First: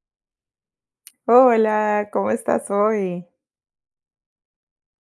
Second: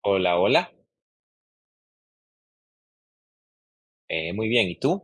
Hola, hola. Hola, ¿cómo estás hoy? Muy bien, ¿y tú?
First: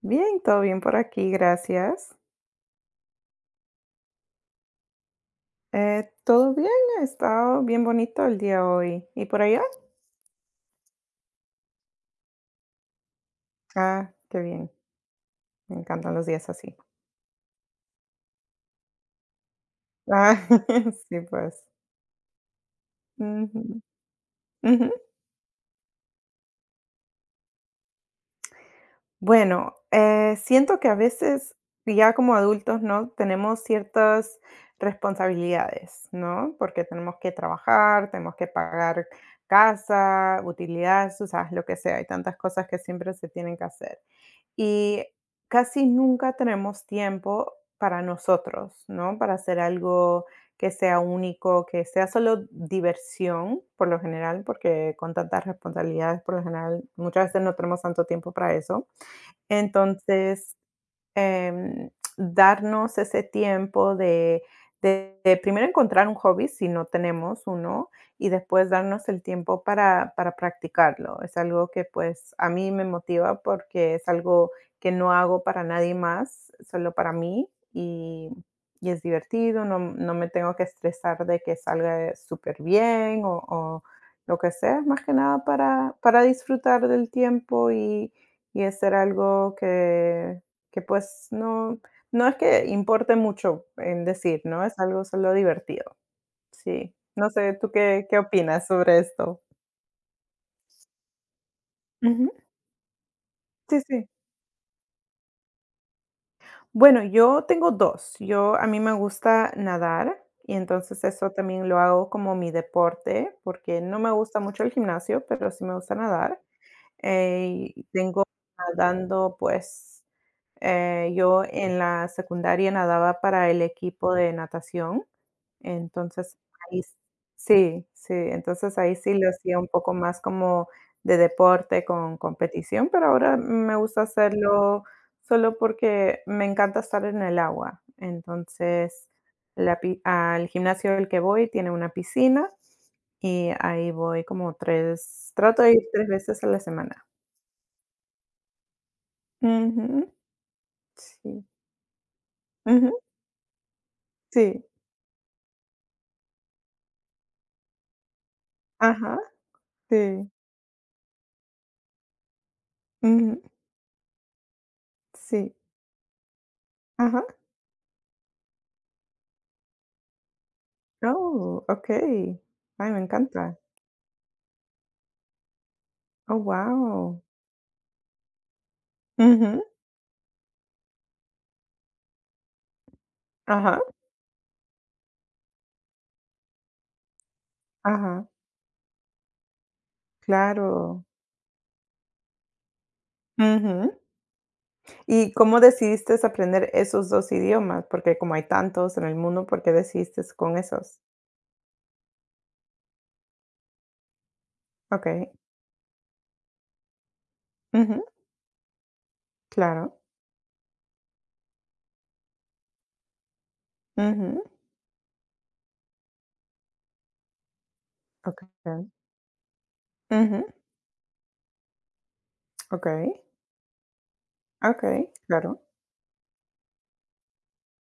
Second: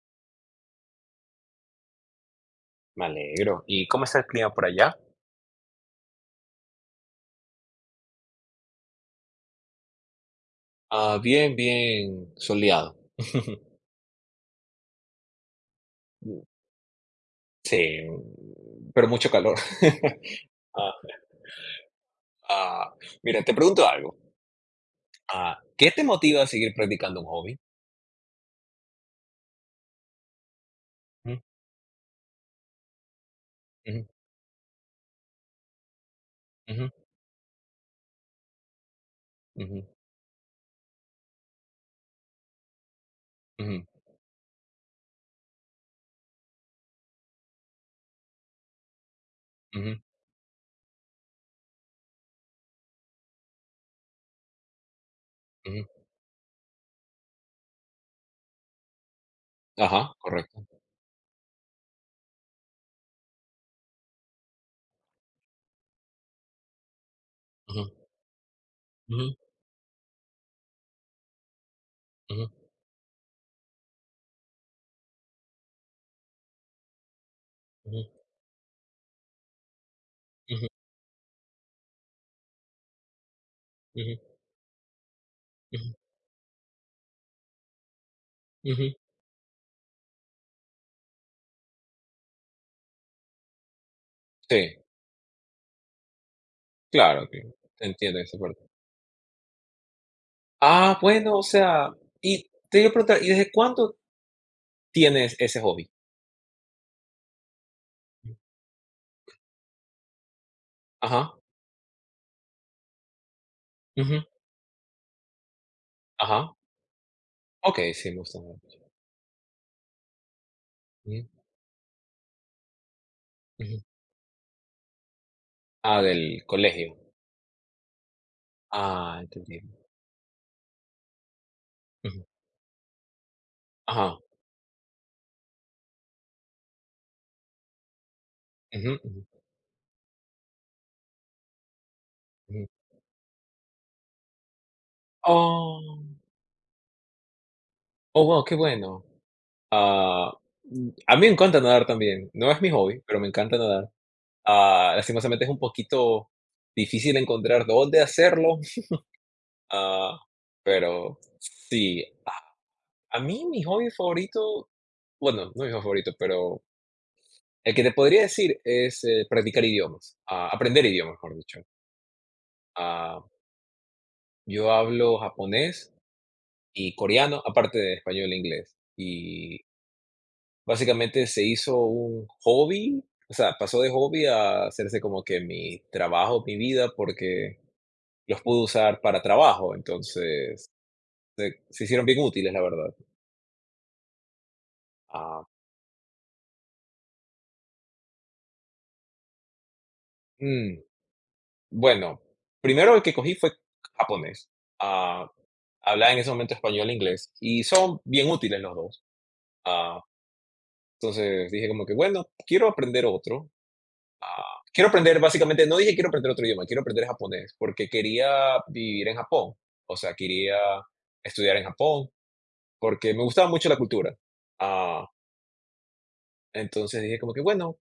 Bien, todo bien por aquí, gracias. Me alegro. ¿Y cómo está el clima por allá? Todo bien, ha estado bien bonito el día hoy. ¿Y por allá? Ah, bien, bien soleado. Ah, qué bien, me encantan los días así. Sí, pero mucho calor. Ah, Ah, sí, pues. ah, mira, te Ujú, pregunto algo. ujú. ¿Qué te motiva a seguir practicando un hobby? Bueno, siento que a Ujú, veces ya como adultos, ¿no? Tenemos ujú, ciertas responsabilidades, ¿no? Porque ujú, tenemos que trabajar, tenemos que pagar ujú, casa, utilidades, o sea, lo que sea. Hay tantas cosas que siempre se tienen que ujú, hacer. Y casi nunca tenemos tiempo para nosotros, ¿no? Para hacer ujú, algo que sea único, que sea solo diversión, por lo general, porque con tantas ujú. responsabilidades, por lo general, muchas veces no tenemos tanto tiempo para eso. Ajá, Entonces, correcto. em, darnos ese tiempo de primero encontrar un hobby si no tenemos uno Ujú, y después darnos el ujú, tiempo para practicarlo. Es algo que pues a ujú, mí me motiva porque es algo que no hago para nadie más, solo para mí ujú, y es divertido, no, no me tengo que ujú, estresar de que salga súper bien o ujú, lo que sea, es más que nada ujú, para disfrutar del tiempo y ujú. hacer algo que pues no es que importe mucho en decir, ¿no? Es Sí, algo solo divertido. Sí. claro No que sé, ¿tú qué entiendo esa parte. opinas sobre esto? Ah, bueno, o sea, Ujú. y te iba a preguntar, ¿y desde Sí, cuándo sí. tienes ese hobby? Bueno, yo tengo dos. Yo a mí me gusta nadar y entonces eso Ajá, también lo hago como mi deporte, porque no me ujú, gusta mucho el gimnasio, pero sí me gusta nadar. ajá. Y Okey, sí, me tengo gusta. nadando, pues, Ujú, yo en la secundaria nadaba para el ujú. equipo de natación. Ah, Entonces, del ahí s colegio. sí, sí, entonces ahí sí Ah, lo hacía entendí. un poco más como de deporte con Ujú, competición, pero ahora me gusta ajá, hacerlo solo porque me encanta estar en el agua. ujú, Entonces, ujú, la pi al gimnasio al que voy tiene una piscina ujú. y ahí voy como tres trato de ir Oh, 3 veces a la semana. oh, guau, qué bueno. Ujú, Ah, a mí me sí. encanta nadar también. No es mi Ujú, hobby, pero me encanta nadar. sí. Lastimosamente es un poquito difícil encontrar dónde hacerlo. Ajá, ah, sí. pero sí. A Ujú, mí mi hobby favorito, bueno, sí. no mi hobby favorito, pero Ajá. el que te podría decir es, practicar idiomas, aprender idiomas, mejor dicho. Oh, okey. Ay, me Ah, encanta. yo hablo japonés Oh, y wow. coreano, aparte de español e inglés. Y Ujú. básicamente se hizo un hobby, o sea, Ajá, pasó de hobby a hacerse como que mi trabajo, mi vida, porque ajá, los pude usar para trabajo, entonces claro. se hicieron bien útiles, la verdad. Ujú. ¿Y Ah, cómo decidiste aprender esos 2 idiomas? Porque como hay tantos en el mundo, ¿por qué decidiste con mm, esos? bueno, primero el que cogí fue japonés. Ah, Okey. hablaba en ese momento español e inglés y son Ujú, bien útiles los dos. claro. Ah, entonces dije como que, bueno, quiero aprender otro. Ujú. Quiero aprender, básicamente, no dije quiero aprender otro idioma, quiero aprender japonés, porque Okey. quería vivir en Japón. O sea, Ujú. quería estudiar en Japón, Okey. porque me gustaba mucho la cultura. Ah, Okey, claro. entonces dije como que, bueno,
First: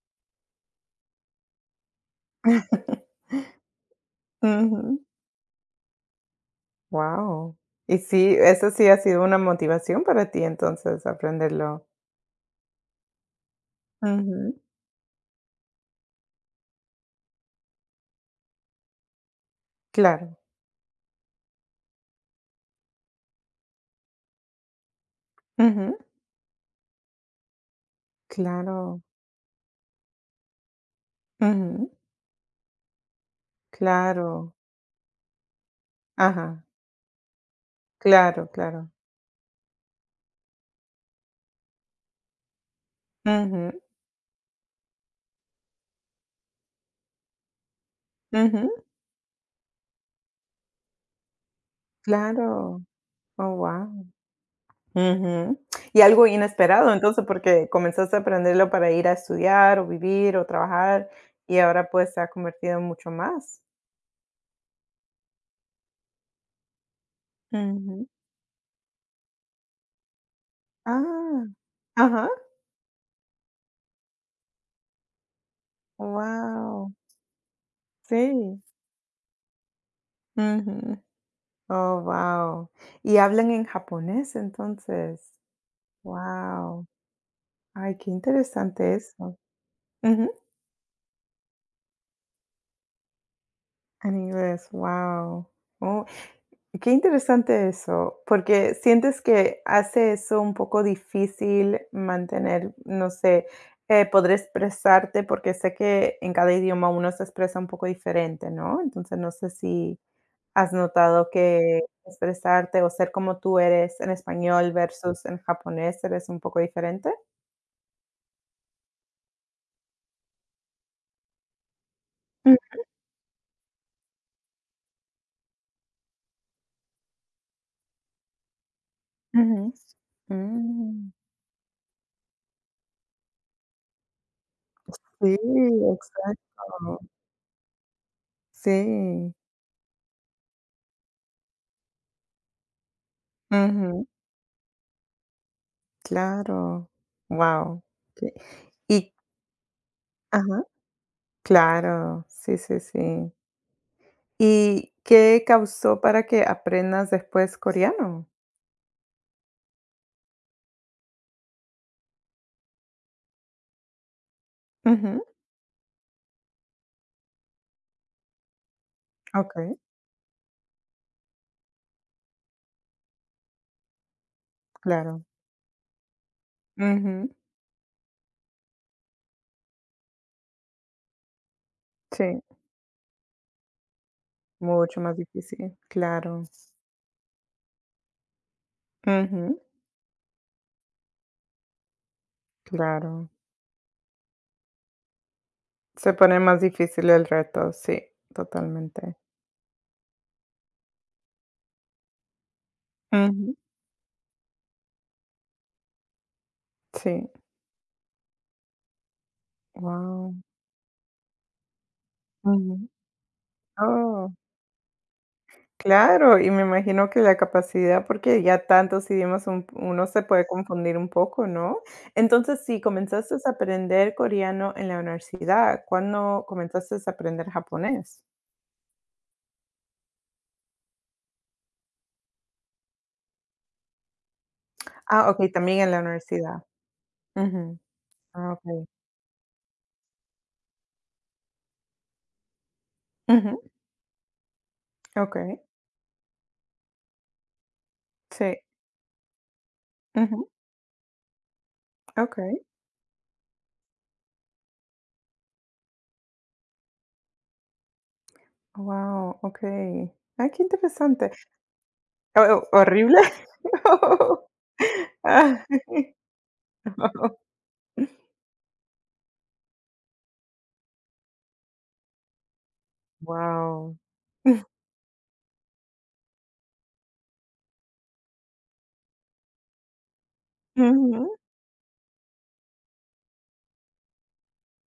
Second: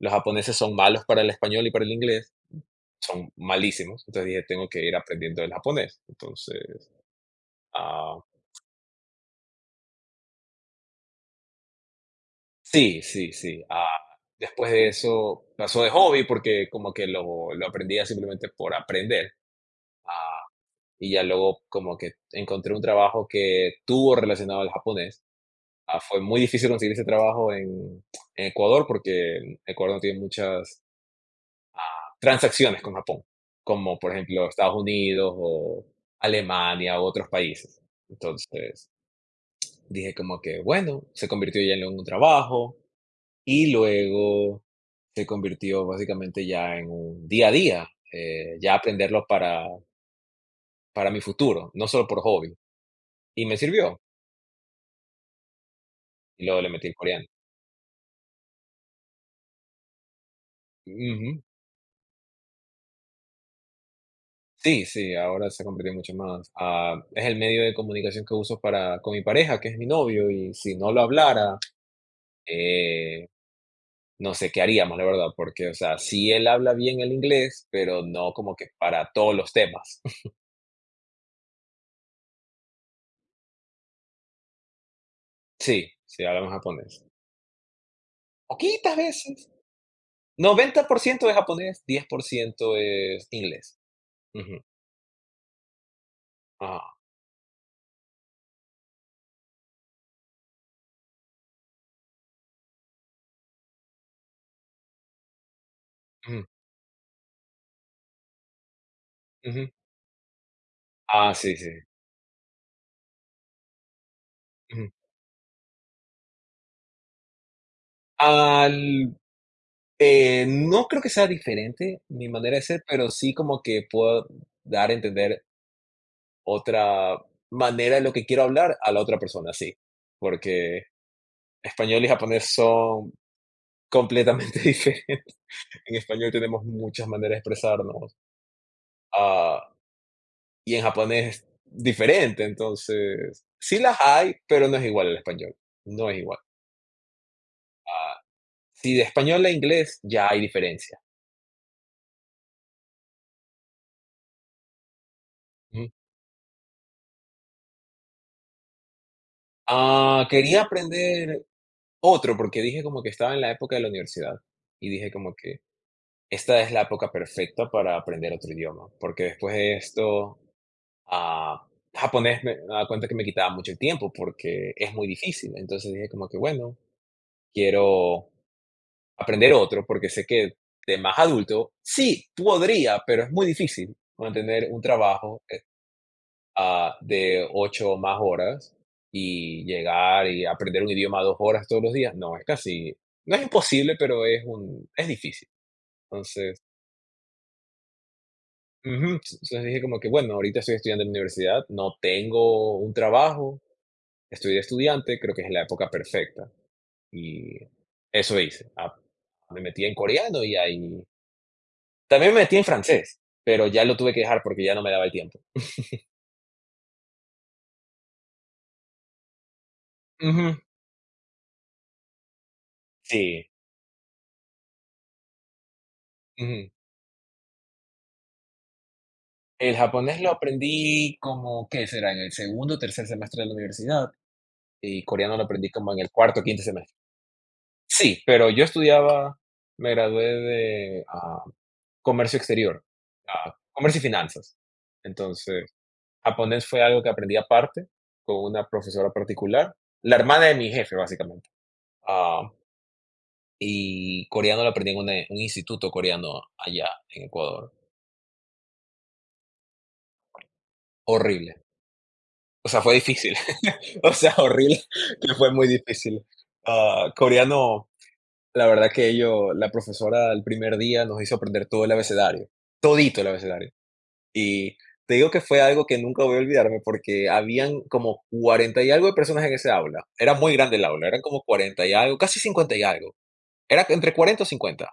los japoneses son malos para el español y para el inglés, son malísimos. Entonces dije, tengo que ir Ujú. aprendiendo el japonés. Entonces, Wow. Y ah, sí, eso sí ha sido una motivación para ti entonces aprenderlo. sí, sí, sí. Ujú. Después de eso pasó de hobby, porque como que lo aprendía simplemente por aprender. Claro. Ah, y ya luego como que encontré un trabajo que tuvo relacionado al japonés. Ujú. Fue muy difícil conseguir ese trabajo en, Ecuador Claro. porque Ecuador no tiene muchas Ujú. transacciones con Japón, como por ejemplo Claro. Estados Unidos o Ajá. Alemania u otros países. Claro, claro. Entonces dije como que, bueno, se convirtió ya en un trabajo y Ujú, luego se convirtió básicamente ya en un día a día, ya ujú. aprenderlo para mi futuro, no solo por hobby. Claro. Y Oh, me sirvió, wow. Ujú. Y algo y luego le metí inesperado, el entonces, coreano. porque comenzaste a aprenderlo para ir a estudiar, o vivir, o trabajar, Ujú. y ahora, pues, se ha convertido en mucho más. Sí, sí, ahora se ha convertido mucho más. Es el medio de Ujú. comunicación que uso para con mi pareja, que es mi novio, y si no lo Ah. hablara, Ajá. eh, no sé qué haríamos, la verdad, porque, o sea, sí él habla Wow, bien el inglés, pero no como sí. que para todos los temas. Ujú. Oh, wow. ¿Y hablan en japonés, entonces? Sí, sí, hablamos Wow. japonés. Ay, qué interesante Poquitas eso. veces. Ujú. 90% es japonés, 10% es inglés. En Ujú. inglés, wow. Oh. Qué Ah, interesante eso, porque sientes que hace eso un poco difícil mantener, no sé, poder expresarte, porque sé que en ujú, cada idioma uno se expresa un poco diferente, ¿no? Entonces no sé ujú. si has notado Sí, sí. que expresarte o ser como tú eres en español Ujú. versus en japonés eres un poco diferente. Al no creo que sea diferente mi Mm, manera de ser, pero sí como que puedo dar a entender otra manera de lo que quiero hablar a la otra persona, ujú. sí. Porque Mm, español y japonés son completamente sí, diferentes. En español tenemos muchas exacto. maneras de expresarnos, Sí. ah, y en japonés es diferente, entonces sí las Ujú, hay, pero no es igual al español, no es igual. claro. Wow. Ah, si de Y español a inglés ya hay ajá, diferencia. claro, sí, sí, sí. ¿Y qué Ujú. causó para que aprendas después coreano? Quería aprender otro, porque dije como que estaba en la época de la universidad, y dije Ujú, como que esta es la época perfecta para aprender otro idioma, porque después okey, de esto, ah, japonés me daba cuenta que me quitaba mucho el tiempo porque es muy claro. difícil. Entonces dije como que, bueno, Ujú, quiero aprender otro porque sé que de más adulto, sí, sí, podría, pero es muy difícil mantener un mucho más trabajo difícil, claro. De 8 o más horas Ujú, y llegar y aprender un idioma 2 horas todos los días. No, es casi claro. no es imposible, pero es difícil. Se pone más Entonces difícil el reto, sí, ujú, totalmente. entonces dije como que, bueno, ahorita estoy estudiando en la universidad, no tengo un Ujú, trabajo, estoy de estudiante, creo que es la época perfecta sí. y eso hice. Me metí en Wow. coreano y ahí también me metí en Ujú. francés, pero ya lo tuve que Oh. dejar porque ya no me daba el tiempo. Claro, y me imagino que la capacidad, porque ya tantos idiomas uno se puede Ujú, confundir un poco, ¿no? Entonces, si comenzaste sí, a aprender coreano en la universidad, ¿cuándo ujú. comenzaste a aprender japonés? El japonés lo aprendí como, ¿qué será? En el segundo o tercer semestre de la universidad, y Ah, coreano lo ok, aprendí también en como en la el cuarto o universidad. quinto semestre. Ujú. Sí, pero Ah, yo ok. estudiaba me gradué de, comercio exterior, Ujú. comercio y finanzas. Ok, Entonces, japonés fue algo que aprendí aparte, con sí. una profesora particular, la hermana Ujú. de mi jefe, básicamente. Ah, Ok, y coreano lo aprendí en una un instituto coreano allá en Ecuador. wow, ok. Ay, qué interesante. Horrible. Oh, oh, O sea, fue ¿horrible? difícil. O sea, horrible, que fue Ah, muy difícil. Coreano, la verdad que ello, la profesora el primer día nos hizo aprender todo el abecedario, todito el abecedario. wow. Y te digo que fue algo que nunca voy a olvidarme porque habían como 40 y algo de personas en ese aula. Era muy grande el aula, eran Ujú, como 40 y algo, casi 50 y algo. Era entre 40 o 50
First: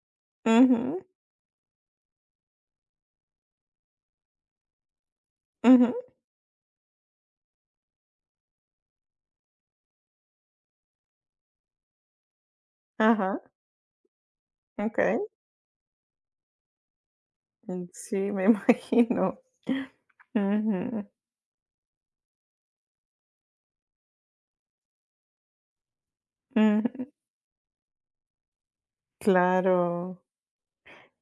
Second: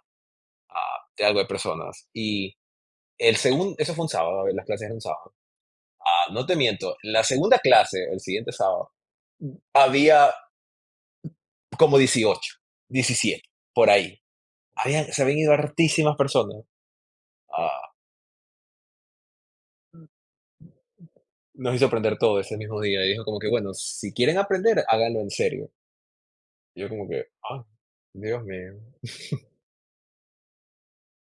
ujú, de algo de personas. Y el segundo, eso fue un sábado, las clases eran un sábado. ujú. No te miento, la segunda clase, el siguiente sábado, había como 18, Ajá. 17, por ahí. Habían, Okey, se habían ido hartísimas personas. mm, Ah, sí, me imagino. Ujú, nos hizo aprender todo ese mismo día. Y dijo como que, bueno, si quieren aprender, háganlo en serio. Y yo como ujú, que, ah, Dios mío. claro.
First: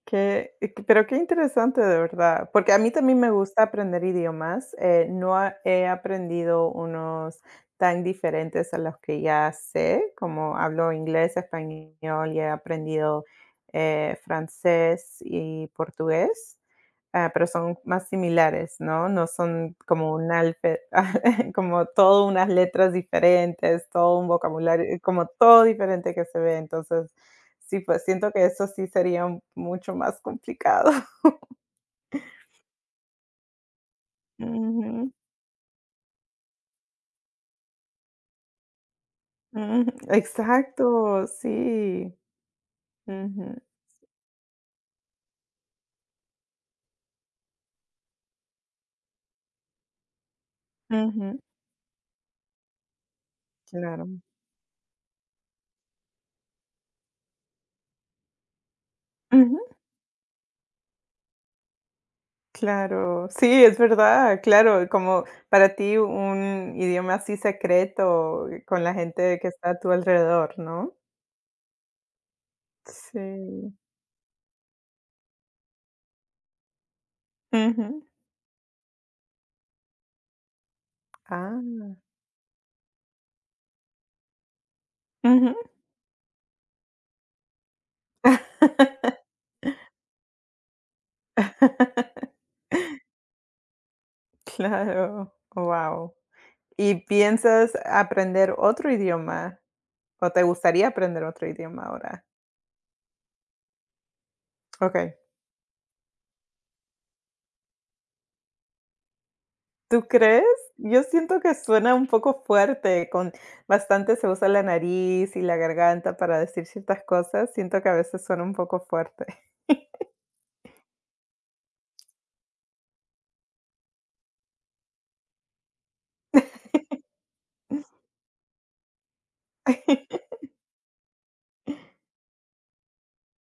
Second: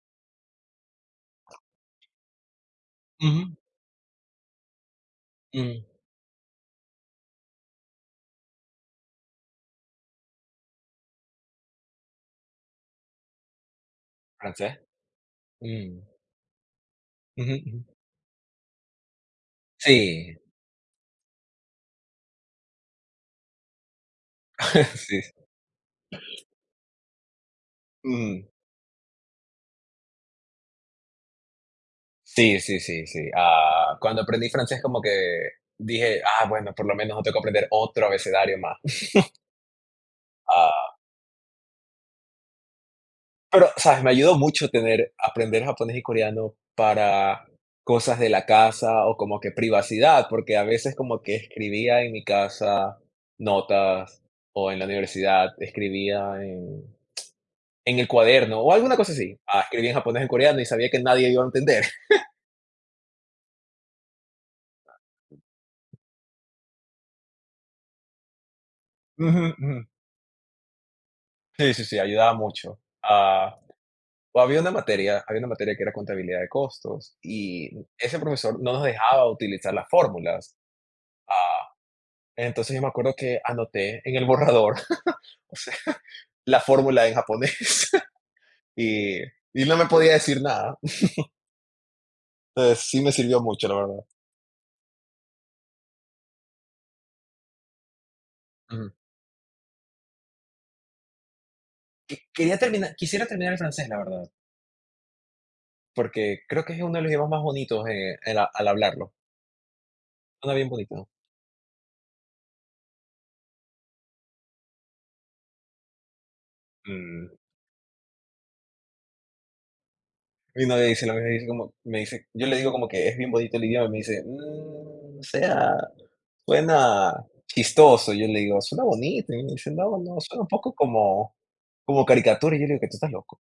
Qué q pero qué interesante, de verdad, porque a mí también me Ujú, gusta aprender idiomas, no a mm, he aprendido unos tan diferentes a los que ya sé, como hablo inglés, español y he aprendido, ¿francés? francés y Mm, portugués, ah, pero ujú, son ujú. más similares, ¿no? No son como un Sí, alfe como todo unas letras diferentes, todo un vocabulario, sí. como todo diferente que se ve, entonces sí, pues siento que Mm, eso sí sería mucho más complicado. sí, sí, sí, sí. Cuando aprendí francés como que Ujú, dije, ah, bueno, por lo menos no tengo que aprender otro abecedario más. ujú, exacto, sí. Ujú, Pero, ¿sabes? Me ayudó mucho tener aprender japonés y coreano para cosas de la casa o como que privacidad, porque a veces como que ujú, escribía en mi casa claro. notas o en la universidad escribía en el cuaderno o alguna cosa así. Ujú, Escribía en japonés, en coreano y sabía que nadie iba a entender. claro. Sí, es verdad, claro, como para ti un idioma así secreto, con la gente Ujú, que está ujú. a tu alrededor, ¿no? Sí, sí, sí, ayudaba mucho. Sí. O había una materia que era contabilidad de costos y Ujú. ese profesor no nos dejaba utilizar las fórmulas. Ah, Ah, entonces yo me acuerdo que anoté en el borrador, ujú. o sea, la fórmula en japonés y no me podía decir nada. Entonces sí me sirvió mucho, la verdad. Claro, wow. ¿Y piensas aprender otro Ujú. idioma? ¿O te gustaría aprender otro idioma ahora? Quería terminar, quisiera terminar el francés, la verdad, Okey. porque creo que es uno de los idiomas más bonitos, en la- al hablarlo. ¿Tú crees? Suena bien Yo bonito. siento que suena un poco fuerte, con bastante se usa la nariz y la garganta para decir ciertas Mm. cosas, siento que a veces suena un poco fuerte. Mi novia dice lo mismo, dice como, me dice, yo le digo como que es bien bonito el idioma y me dice, "Mm, o sea, suena chistoso". Yo le digo, suena bonito. Y me dice, no, no, suena un poco como, como caricatura. Y yo le digo que tú estás loco.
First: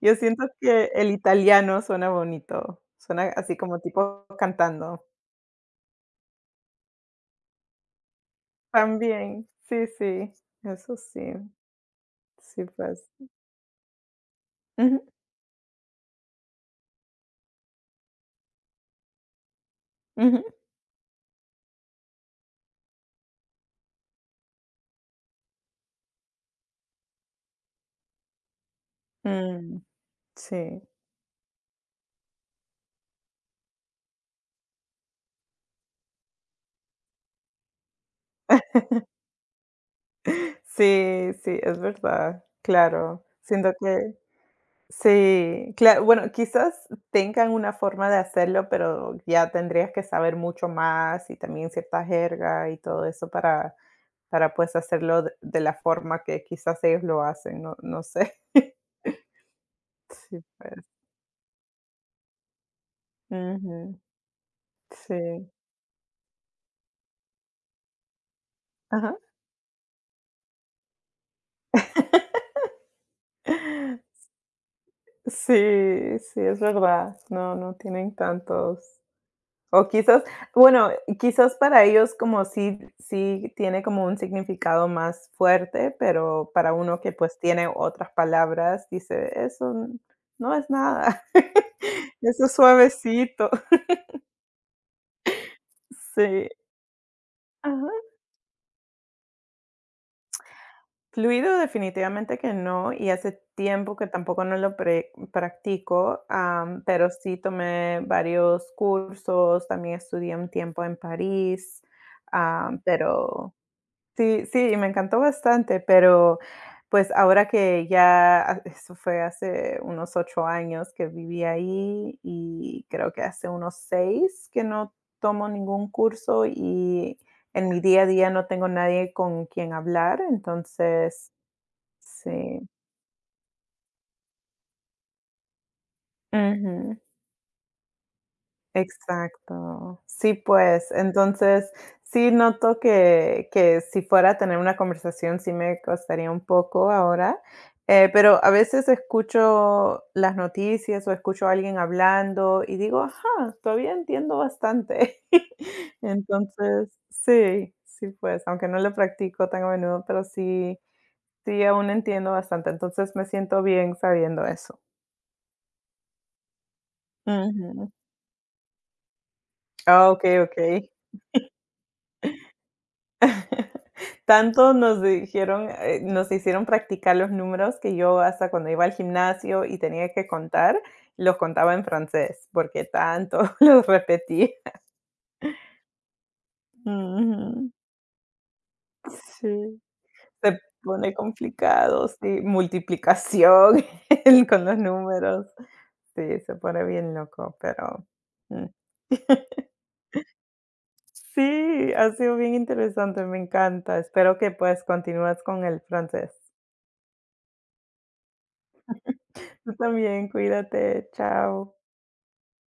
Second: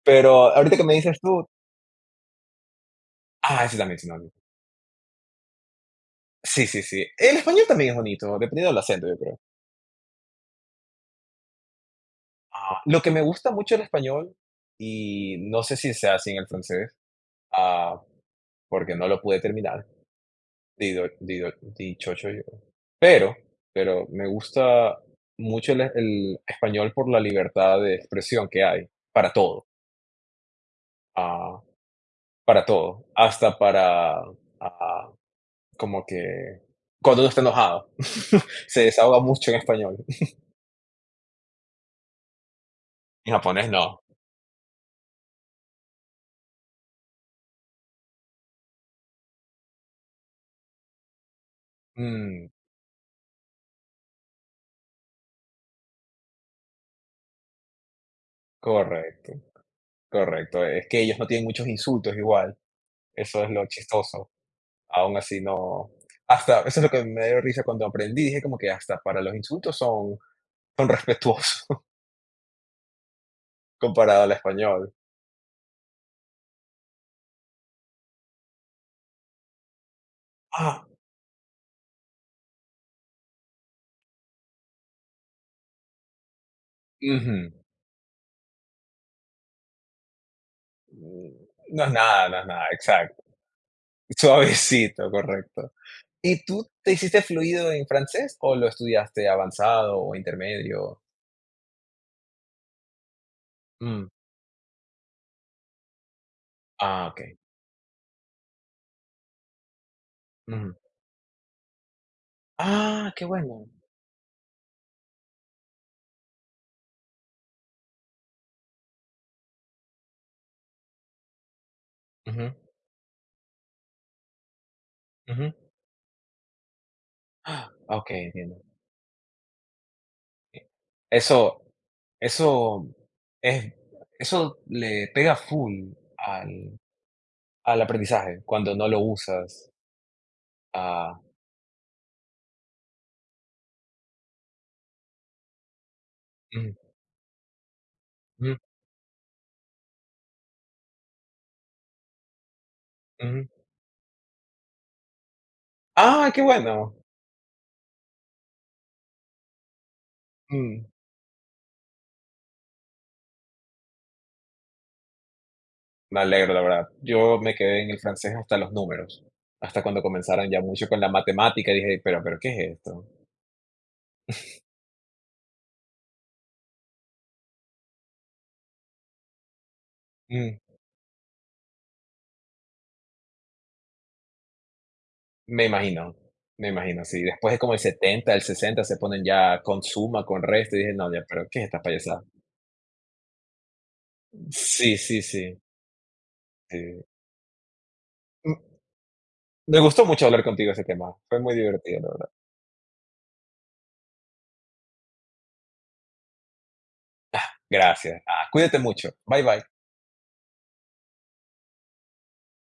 Yo siento Pero ahorita que que me el dices tú, italiano suena bonito, suena así ese como también es tipo sinónimo. cantando. Sí, sí, sí. El español también es bonito, dependiendo del acento, yo creo. También, sí, sí, eso sí, sí, Lo pues. que me gusta mucho del español, Ujú, y no sé si sea así en el francés, ah, porque no lo pude terminar, ujú. dido dido dichoso yo. Pero me gusta mucho el español por la libertad de expresión que hay para todo, Mm, sí. ah, para todo, hasta para, ah, como que cuando uno está enojado, se desahoga mucho en español. Sí, sí, es verdad, claro. En japonés Siento no. que sí, claro, bueno, quizás tengan una forma de hacerlo, pero ya tendrías que saber mucho más y también cierta Mm, jerga y todo eso para, pues, hacerlo de la forma que quizás ellos lo hacen, no sé. correcto, Sí, correcto. pues. Es que ellos no tienen muchos insultos igual, eso es lo Ujú. chistoso. Aún así Sí. no, hasta eso es lo que me dio risa cuando aprendí, dije como que hasta Ajá. para los insultos son respetuosos comparado al español. Sí, sí, es verdad. No, no tienen tantos. O quizás, Ah, bueno, quizás para ellos como sí tiene como un significado más fuerte, pero para uno que, ujú. pues, tiene otras palabras, dice: "Eso no es nada. Mm, no es nada, no Eso es es nada, exacto. suavecito". Suavecito, correcto. ¿Y Sí. tú te hiciste fluido en Ajá. francés o lo estudiaste avanzado o intermedio? Fluido definitivamente que no, y hace tiempo que Mm, tampoco no lo pre practico, ah, pero sí okey. tomé varios cursos, también estudié un Ujú. tiempo en París, Ah, qué pero bueno. sí, sí, y me encantó bastante, pero, pues, ahora que ya ha eso fue hace unos 8 años que viví ahí, y creo que hace unos 6 que no tomo Ujú. ningún curso, y en Ah, mi día a okey, día no entiendo. tengo nadie con quien hablar, Sí. entonces Eso sí. eso es eso le pega full al Ujú. al aprendizaje cuando no lo usas, Exacto. Sí, pues, ah, entonces, sí noto que si fuera a tener una conversación, sí me costaría un ujú, poco ahora, pero a ujú, veces escucho las noticias o escucho a alguien hablando y digo: ujú. "Ajá, todavía entiendo bastante". ¡Ah, qué Entonces, bueno! sí, sí, pues, aunque no lo practico tan a menudo, pero Mm, sí aún entiendo bastante, entonces me siento bien sabiendo eso. me alegro, la verdad. Yo me quedé Ujú. en el francés hasta los números, hasta cuando Ah, okey, comenzaron ya mucho okey. con la matemática. Dije: "Pero, ¿qué es esto?". Tanto nos dijeron, nos hicieron practicar los números que yo hasta cuando iba al gimnasio y tenía que Mm, contar, los contaba en francés, porque tanto los repetí. me imagino, me imagino, sí. Después de Ujú. como el 70 el 60 se ponen ya Sí, con suma, con se resta, y dije: pone "No, ya, pero ¿qué es esta complicado, payasada?". sí, multiplicación el con los Sí, sí, números. sí, Sí, se pone sí. bien loco, pero, Mm, mm. me gustó mucho hablar contigo de ese tema. Fue muy Sí, divertido, la ha verdad. sido bien interesante, me encanta. Espero que, pues, continúes con el francés. Gracias. Cuídate mucho. Bye, Tú bye. también, cuídate, chao.